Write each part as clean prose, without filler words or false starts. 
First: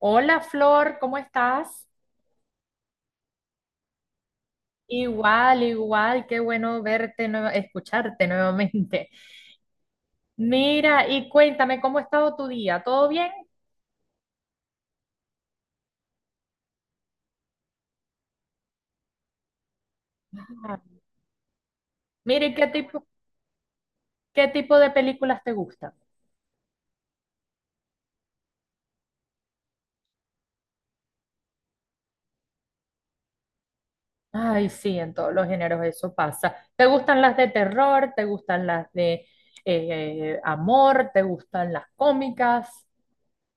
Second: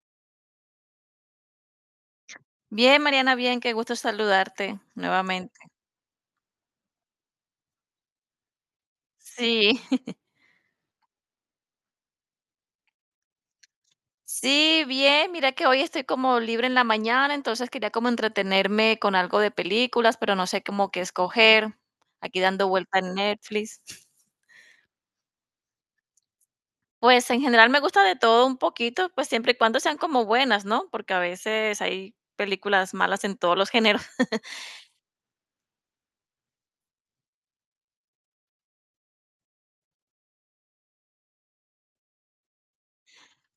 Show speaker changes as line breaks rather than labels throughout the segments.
Hola Flor, ¿cómo estás?
Bien, Mariana, bien, qué gusto saludarte nuevamente.
Igual, igual, qué bueno verte, escucharte nuevamente.
Sí,
Mira, y cuéntame, ¿cómo ha estado tu día? ¿Todo bien?
sí, bien, mira que hoy estoy como libre en la mañana, entonces quería como entretenerme con algo de películas, pero no sé
Ah.
cómo qué escoger, aquí
Mira, ¿y qué
dando vuelta
tipo,
en Netflix.
qué tipo de películas te gustan?
Pues en general me gusta de todo un poquito, pues siempre y cuando sean como buenas, ¿no? Porque a veces hay películas malas en todos los géneros.
Ay, sí, en todos los géneros eso pasa. ¿Te gustan las de terror? ¿Te gustan las de amor? ¿Te gustan las cómicas?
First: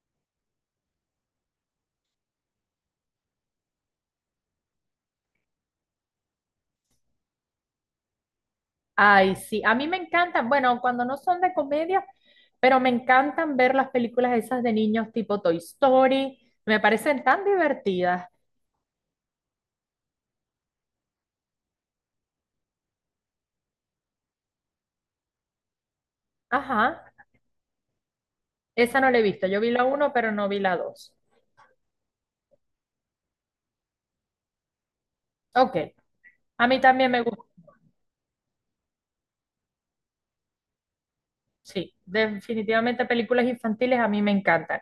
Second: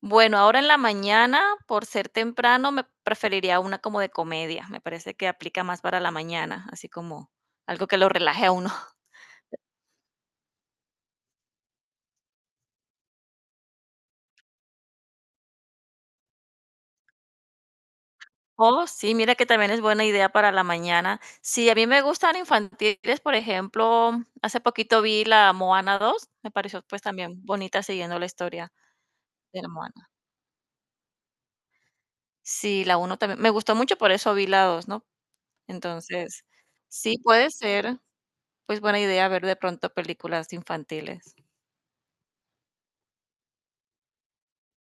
Bueno, ahora en la mañana, por ser temprano, me preferiría una como de comedia. Me parece que aplica más para la mañana, así como algo que lo relaje a uno.
Ay, sí, a mí me encantan, bueno, cuando no son de comedia, pero me encantan ver las películas esas de niños tipo Toy Story, me parecen tan divertidas.
Oh, sí, mira que también es buena idea para la mañana. Sí, a mí me gustan infantiles, por ejemplo, hace poquito vi la Moana dos, me pareció pues
Ajá,
también bonita siguiendo la historia
esa no la he visto, yo
de
vi
la
la
Moana.
uno, pero no vi la dos.
Sí, la uno también, me gustó mucho, por eso vi la 2, ¿no?
Ok,
Entonces,
a mí también
sí
me gusta.
puede ser pues buena idea ver de pronto películas infantiles.
Sí, definitivamente películas infantiles a mí me encantan.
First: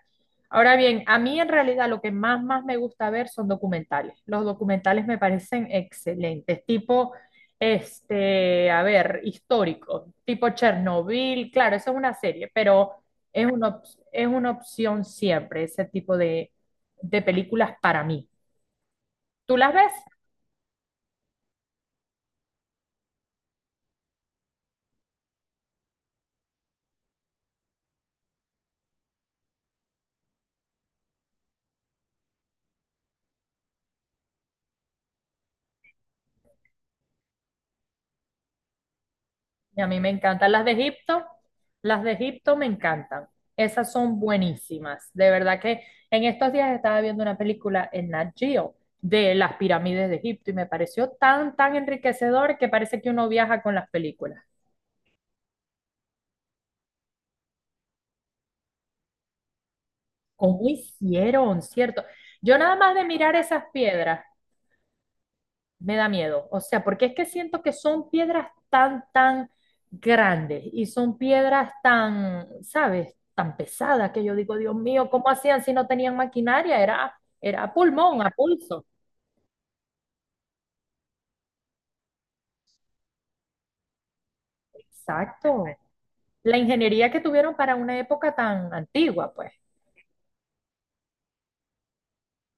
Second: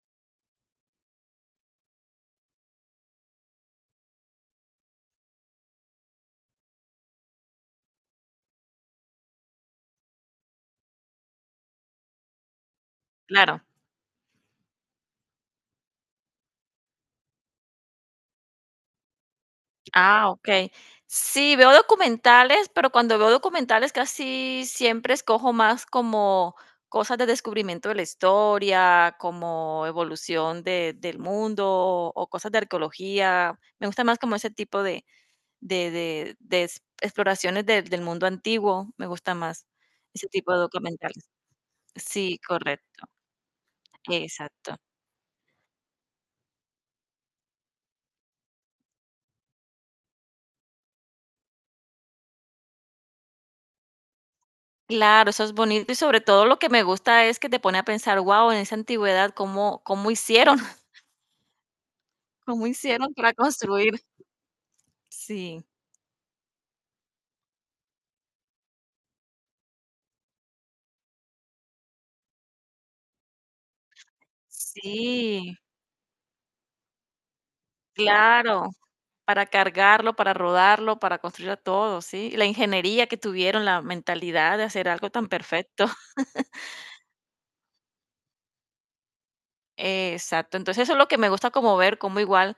Ahora bien, a mí en realidad lo que más me gusta ver son documentales. Los documentales me parecen excelentes, tipo, a ver, históricos, tipo Chernobyl, claro, eso es una serie, pero es
Claro.
una, op- es una opción siempre ese tipo de películas para mí. ¿Tú las ves?
Ah, okey. Sí, veo documentales, pero cuando veo documentales casi siempre escojo más como cosas de descubrimiento de la historia, como evolución de del mundo o cosas de arqueología. Me gusta más como ese tipo de ex exploraciones del mundo antiguo, me gusta más
Y a mí me
ese
encantan
tipo de documentales.
las de
Sí,
Egipto me
correcto,
encantan. Esas son
exacto.
buenísimas. De verdad que en estos días estaba viendo una película en Nat Geo de las pirámides de Egipto y me pareció tan, tan enriquecedor que parece que uno viaja con las películas.
Claro, eso es bonito y sobre todo lo que me gusta es que te pone a pensar, guau, en esa antigüedad, ¿cómo hicieron?
¿Cómo hicieron, cierto? Yo
¿Cómo
nada más de
hicieron para
mirar esas
construir?
piedras
Sí,
me da miedo. O sea, porque es que siento que son piedras tan, tan grandes y son piedras tan, ¿sabes? Tan pesadas que yo digo, Dios mío, ¿cómo
sí,
hacían si no tenían maquinaria? Era a pulmón, a
claro,
pulso.
para cargarlo, para rodarlo, para construirlo todo, sí. La ingeniería que tuvieron, la mentalidad de hacer algo tan
Exacto.
perfecto.
La ingeniería que tuvieron para una época tan antigua, pues.
Exacto. Entonces, eso es lo que me gusta como ver, como igual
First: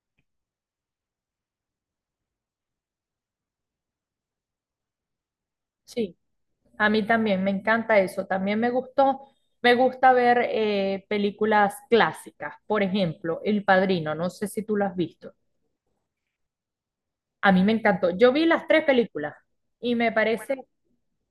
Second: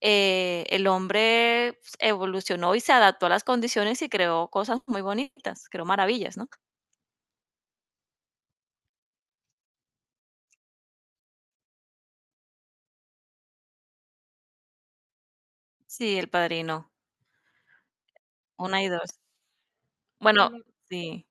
el hombre pues, evolucionó y se adaptó a las condiciones y creó cosas muy bonitas, creó
Sí,
maravillas, ¿no?
a mí también me encanta eso. También me gustó, me gusta ver películas clásicas. Por ejemplo, El Padrino, no sé si tú lo has visto.
Sí, El Padrino,
A mí me encantó. Yo vi las
1
tres
y 2.
películas y me
Bueno.
parece,
Sí,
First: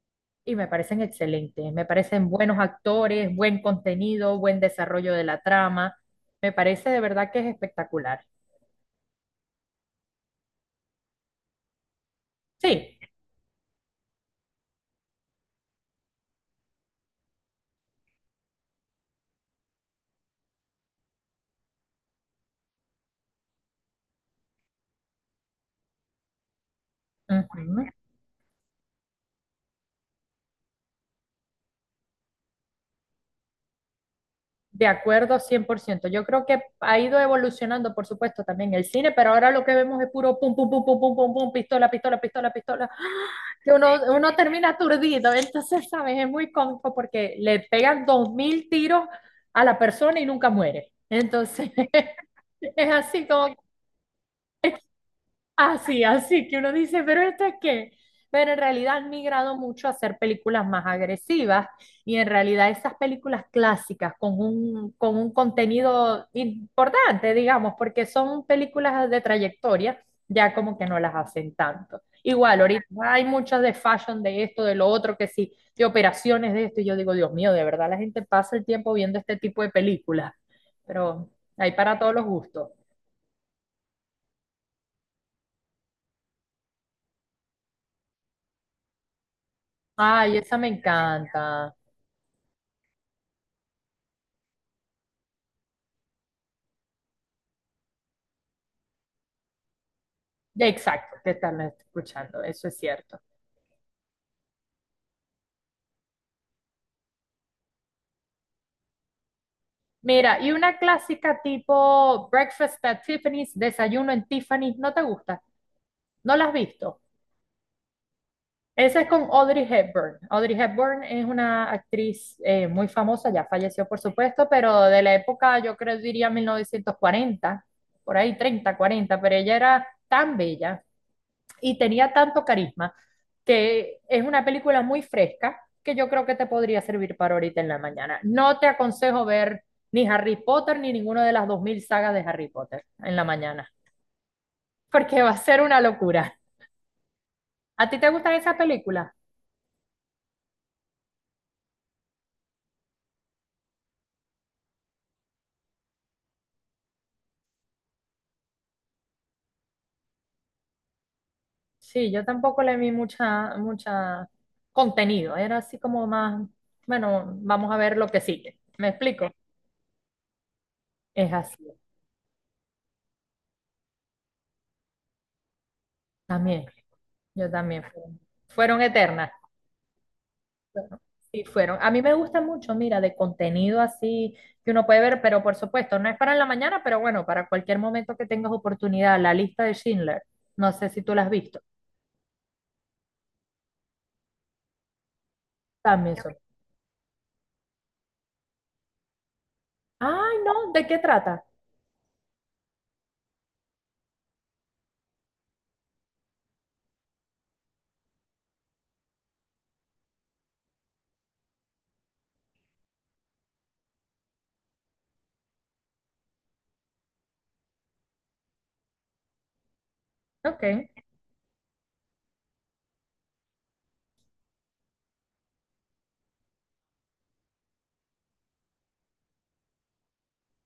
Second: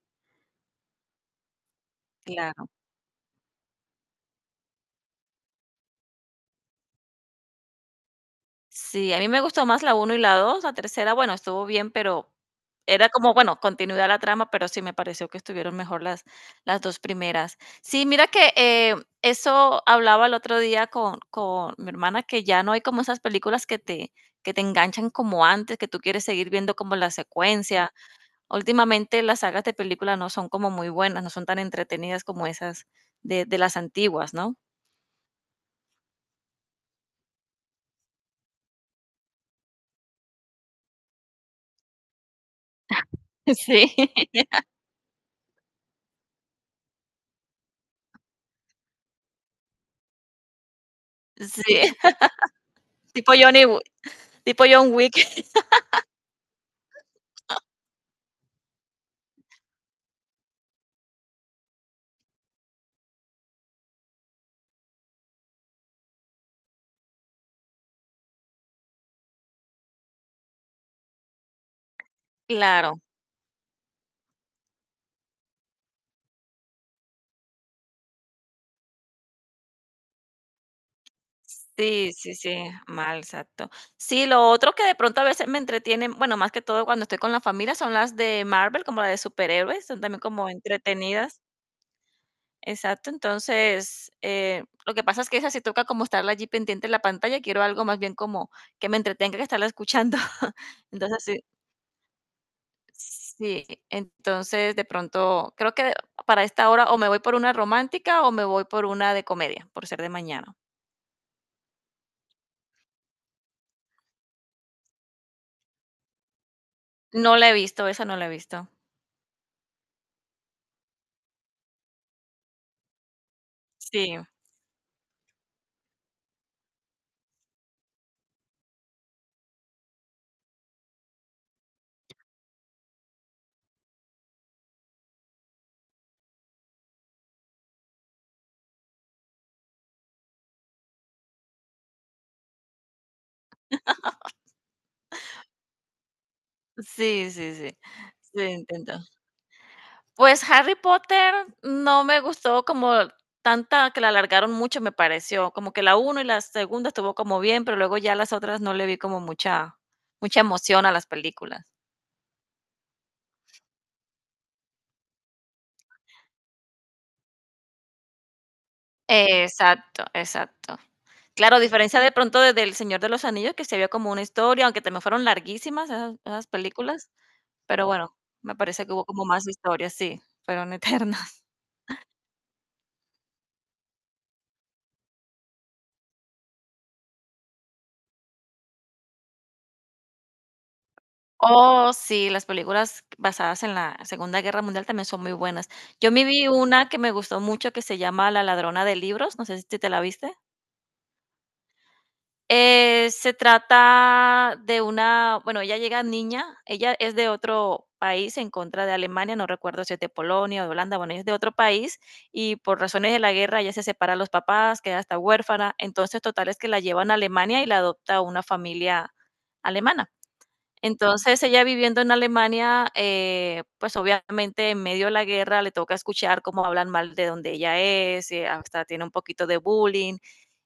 y me parecen excelentes. Me parecen buenos
claro.
actores, buen contenido, buen desarrollo de la trama. Me parece de verdad que es espectacular.
Sí, a mí me gustó más la uno y la 2, la tercera, bueno, estuvo bien, pero
Sí,
era como, bueno, continuidad la trama, pero sí me pareció que estuvieron mejor las 2 primeras. Sí, mira que, eso hablaba el otro día con mi hermana, que ya no hay como esas películas que te enganchan como antes, que tú quieres seguir viendo como la
ujú.
secuencia. Últimamente las sagas de películas no son como muy buenas, no son tan entretenidas como esas de las antiguas, ¿no?
De acuerdo, 100%. Yo creo que ha ido evolucionando, por supuesto, también el cine, pero ahora lo que vemos es puro pum, pum, pum, pum, pum, pum, pum, pistola, pistola, pistola, pistola. Que uno,
Sí,
uno termina aturdido, entonces, ¿sabes? Es muy cómico porque le pegan 2.000 tiros a la persona y nunca muere. Entonces,
sí,
es así
tipo
como...
Johnny Wi tipo John Wick.
Así, así que uno dice, pero esto es qué. Pero en realidad han migrado mucho a hacer películas más agresivas y en realidad esas películas clásicas con un contenido importante, digamos, porque son películas de trayectoria, ya como que no las hacen tanto. Igual, ahorita
Claro,
hay muchas de fashion, de esto, de lo otro, que sí, de operaciones de esto, y yo digo, Dios mío, de verdad la gente pasa el tiempo viendo este tipo de películas, pero hay para
sí,
todos los
sí, sí,
gustos.
mal, exacto. Sí, lo otro que de pronto a veces me entretienen, bueno, más que todo cuando estoy con la familia, son las de Marvel, como las de superhéroes, son también
Ay,
como
esa me
entretenidas.
encanta.
Exacto, entonces, lo que pasa es que esa sí toca como estarla allí pendiente en la pantalla, quiero algo más bien como que me entretenga que estarla escuchando.
Exacto,
Entonces,
te
sí,
están escuchando, eso es cierto.
sí, entonces de pronto creo que para esta hora o me voy por una romántica o me voy por una de comedia, por ser de
Mira, y
mañana.
una clásica tipo Breakfast at Tiffany's, Desayuno en Tiffany's, ¿no te gusta? ¿No la has visto?
No la he visto, esa no la he visto.
Esa es con Audrey Hepburn. Audrey Hepburn es una actriz muy famosa, ya falleció por
Sí,
supuesto, pero de la época, yo creo, diría 1940, por ahí treinta, cuarenta, pero ella era tan bella y tenía tanto carisma que es una película muy fresca que yo creo que te podría servir para ahorita en la mañana. No te aconsejo ver ni Harry Potter ni ninguna de las 2.000 sagas de Harry Potter en la mañana, porque va a ser una locura.
sí, sí, sí,
¿A ti te gustan
sí,
esas
intento.
películas?
Pues, Harry Potter no me gustó como tanta que la alargaron mucho, me pareció, como que la uno y la segunda estuvo como bien, pero luego ya las otras no le vi como mucha mucha emoción a las películas.
Sí, yo tampoco le vi mucha, mucha contenido, era así como más, bueno, vamos a ver lo que sigue. ¿Me explico?
Exacto, exacto.
Es
Claro, a
así,
diferencia de pronto de del Señor de los Anillos, que se vio como una historia, aunque también fueron larguísimas esas
también,
películas,
yo también.
pero bueno,
Fueron,
me
fueron
parece que hubo como
eternas.
más historia, sí, fueron
Bueno,
eternas.
sí fueron. A mí me gusta mucho, mira, de contenido así que uno puede ver, pero por supuesto, no es para la mañana, pero bueno, para cualquier momento que tengas oportunidad, la lista de Schindler, no sé si tú la has visto,
Oh, sí, las películas basadas en la Segunda Guerra Mundial también son muy buenas. Yo
también
me
son.
vi una que me gustó mucho que se llama La ladrona de libros, no sé si te la viste.
Ay, no, ¿de qué trata?
Se trata de una, bueno, ella llega niña, ella es de otro país en contra de Alemania, no recuerdo si es de Polonia o de Holanda, bueno, ella es de otro país y por razones de la guerra ella se separa de los papás, queda hasta huérfana, entonces total es que la llevan a Alemania y la adopta una familia alemana.
Ok,
Entonces, ella viviendo en Alemania, pues, obviamente, en medio de la guerra le toca escuchar cómo hablan mal de donde ella es, hasta tiene un poquito de bullying,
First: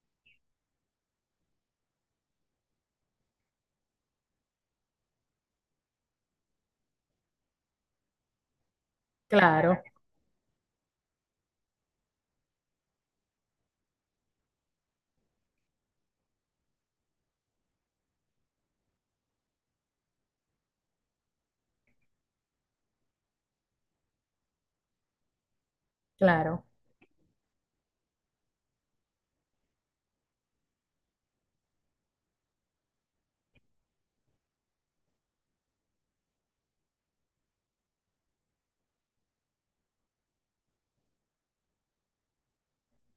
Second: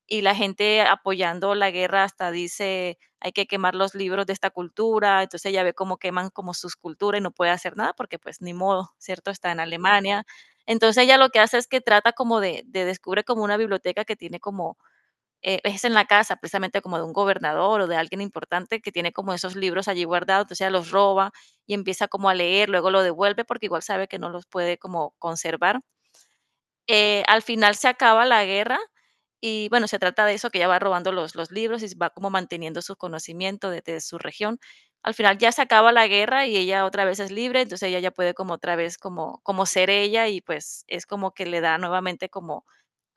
y la gente apoyando la guerra hasta dice: "Hay que quemar los libros de esta cultura". Entonces, ella ve cómo queman como sus culturas y no puede hacer nada porque, pues, ni modo, ¿cierto? Está en
claro,
Alemania. Entonces, ella lo que hace es que trata como de descubre como una biblioteca que tiene como es en la casa, precisamente como de un gobernador o de alguien importante que tiene como esos libros allí guardados, entonces ella los roba y empieza como a leer, luego lo devuelve porque igual sabe que no los puede como conservar.
claro.
Al final se acaba la guerra y bueno, se trata de eso, que ella va robando los libros y va como manteniendo sus conocimientos de su región. Al final ya se acaba la guerra y ella otra vez es libre, entonces ella ya puede como otra vez como, como ser ella y pues es como que le da nuevamente como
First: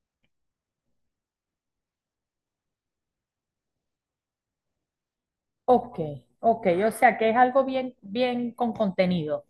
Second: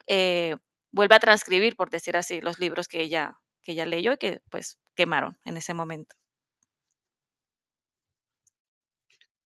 eh, vuelve a transcribir, por decir así, los libros que ella leyó y que, pues, quemaron en ese
Ok,
momento.
ok, o sea que es algo bien, bien con contenido.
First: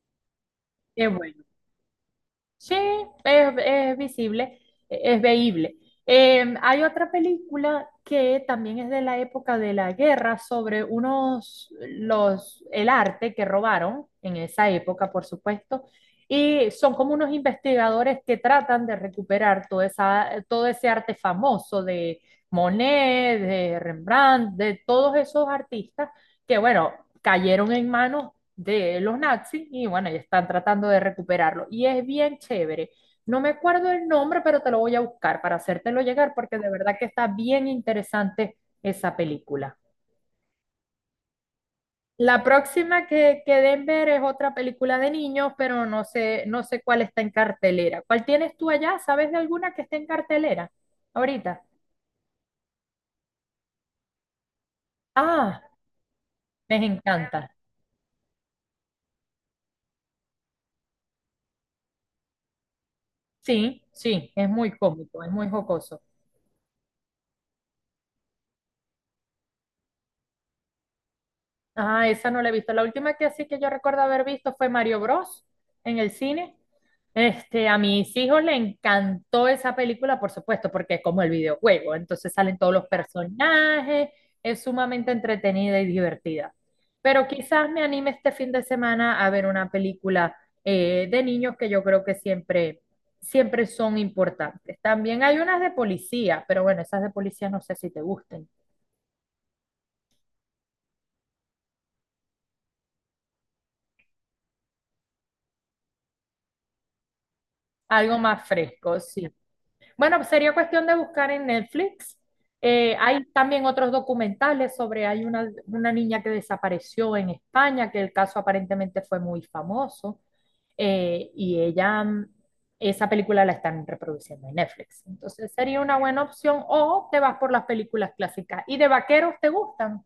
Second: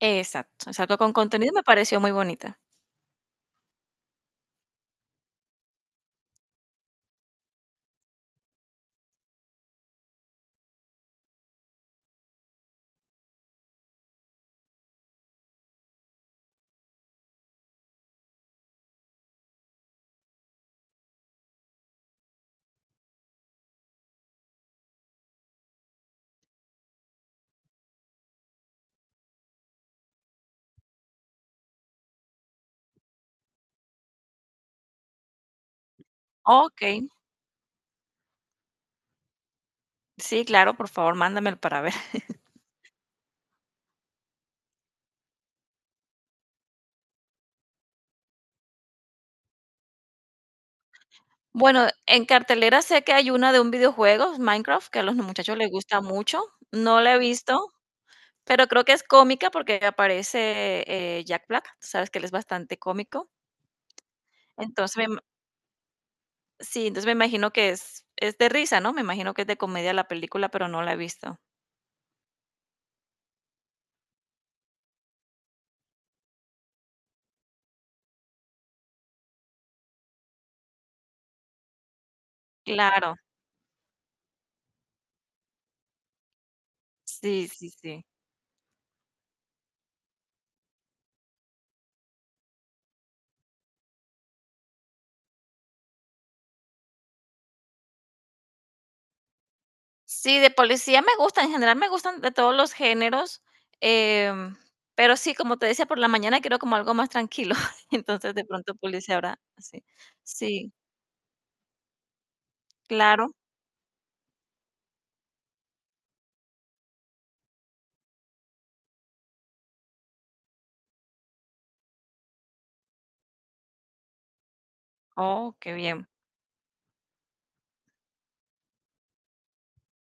Exacto, exacto,
Qué
con
bueno.
contenido me pareció muy bonita.
Sí, es visible, es veíble. Hay otra película que también es de la época de la guerra sobre unos, los, el arte que robaron en esa época, por supuesto, y son como unos investigadores que tratan de recuperar toda esa, todo ese arte famoso de Monet, de Rembrandt, de todos esos artistas que bueno, cayeron en manos de los nazis y bueno, y están tratando de recuperarlo. Y es bien chévere. No me acuerdo el nombre, pero te lo voy a buscar para hacértelo llegar porque de verdad
Okey,
que está bien interesante esa película.
sí, claro, por favor, mándamelo para ver.
La próxima que den ver es otra película de niños, pero no sé, no sé cuál está en cartelera. ¿Cuál tienes tú allá? ¿Sabes de alguna que esté en cartelera ahorita?
Bueno, en cartelera sé que hay una de un videojuego, Minecraft, que a los muchachos
Ah,
les gusta mucho.
me
No la he
encanta.
visto, pero creo que es cómica porque aparece, Jack Black, tú sabes que él es bastante cómico.
Sí, sí, es muy
Entonces, me ima
cómico, es muy jocoso.
sí, entonces me imagino que es de risa, ¿no? Me imagino que es de comedia la película, pero no la he visto.
Ah, esa no la he visto. La última que así que yo recuerdo haber visto fue Mario Bros. En el cine. A mis hijos le encantó esa película, por supuesto, porque es como el videojuego. Entonces salen todos los
Claro.
personajes, es sumamente entretenida y divertida. Pero
Sí,
quizás
sí,
me
sí.
anime este fin de semana a ver una película de niños que yo creo que siempre, siempre son importantes. También hay unas de policía, pero bueno, esas de policía no sé si te gusten.
Sí, de policía me gusta, en general me gustan de todos los géneros, em, pero sí, como te decía, por la mañana quiero como algo más tranquilo,
Algo
entonces de
más
pronto
fresco,
policía
sí.
ahora, sí.
Bueno, sería
Sí,
cuestión de buscar en Netflix. Hay
claro.
también otros documentales sobre, hay una niña que desapareció en España, que el caso aparentemente fue muy famoso, y ella, esa película la están reproduciendo en Netflix. Entonces
Oh, qué
sería una
bien.
buena opción o te vas por las películas clásicas. ¿Y de vaqueros te gustan?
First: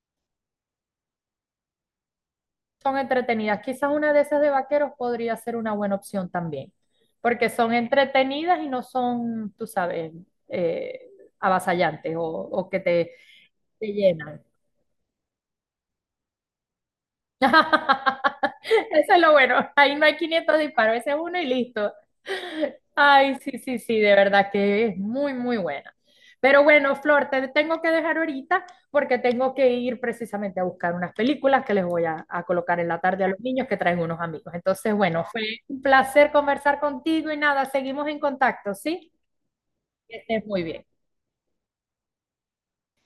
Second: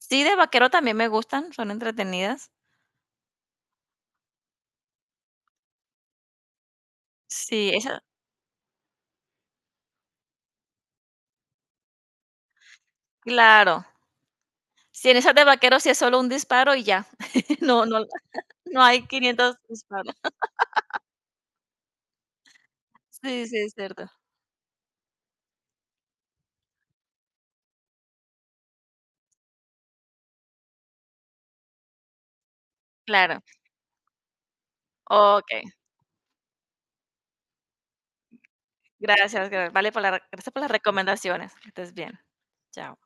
Sí, de vaquero también me gustan, son entretenidas.
Son entretenidas. Quizás una de esas de vaqueros podría ser una buena opción también, porque
Sí,
son
esa
entretenidas y no son, tú sabes, eh, avasallantes o que te,
Claro.
te llenan.
Sí, en esas de vaquero sí es solo un disparo y ya. No no no hay
Eso es lo
500
bueno. Ahí no
disparos.
hay 500 disparos, ese es uno y listo. Ay,
Sí,
sí,
sí, es
sí, sí,
cierto.
de verdad que es muy, muy buena. Pero bueno, Flor, te tengo que dejar ahorita porque tengo que ir precisamente a buscar unas películas que les voy a colocar en la tarde a los
Claro,
niños que traen unos amigos. Entonces, bueno, fue
okey.
un placer conversar contigo y nada, seguimos en contacto, ¿sí?
Gracias,
Que estés
gracias por
muy
las
bien.
recomendaciones. Que estés bien. Chao.